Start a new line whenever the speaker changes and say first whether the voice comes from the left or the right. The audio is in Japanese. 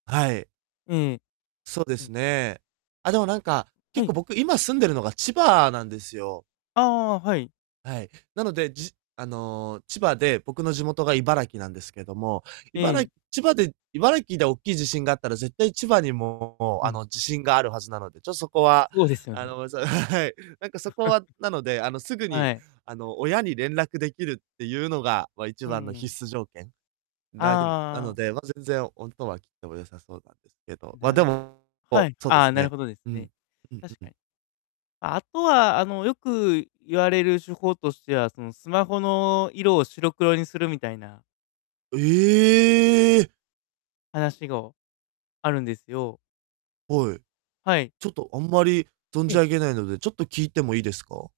right: はい。
left: うん。
right: そうで
left: うん。
right: すね。あ、でも、なんか、
left: は
right: 結
left: い。
right: 構、僕、今、住んでるのが千葉なんですよ。
left: ああああ、はい。
right: はい。なので、じあの、千葉で、僕の地元が茨城なんですけども、い
left: う
right: ばら
left: ん。
right: 千葉で茨城でおっきい地震があったら、絶対千葉にも、
left: う
right: あ
left: ん。
right: の、地震があるはずなので、ちょっ、そこは、
left: そうですよ
right: あ
left: ね。
right: のそう、はい。なんかそこ はなので、あの、すぐ
left: は
right: に、
left: い。
right: あの、親に連絡できるってゆうのが、ま、一
left: うん
right: 番の
left: うん。
right: 必須条件、
left: ああ、
right: な、ぎぬな
left: ああ
right: の
left: あ。
right: で、ま、全然、おんとは切っても良さそうなんですけど。ま、で
left: な
right: も、
left: は
right: こう、
left: い。
right: そうで
left: あ
right: す
left: あ、なる
right: ね。
left: ほどです
right: うん、
left: ね。
right: うん
left: 確
right: う
left: か
right: ん。
left: に。あとは、あの、よく言われる手法としては、その、スマホの色を白黒にするみたいな
right: ええ！
left: 話ご、あるんですよ。
right: はい。
left: はい。
right: ちょっと、あんまり存
left: え
right: じ
left: え。
right: 上げないので、ちょっと聞いてもいいですか？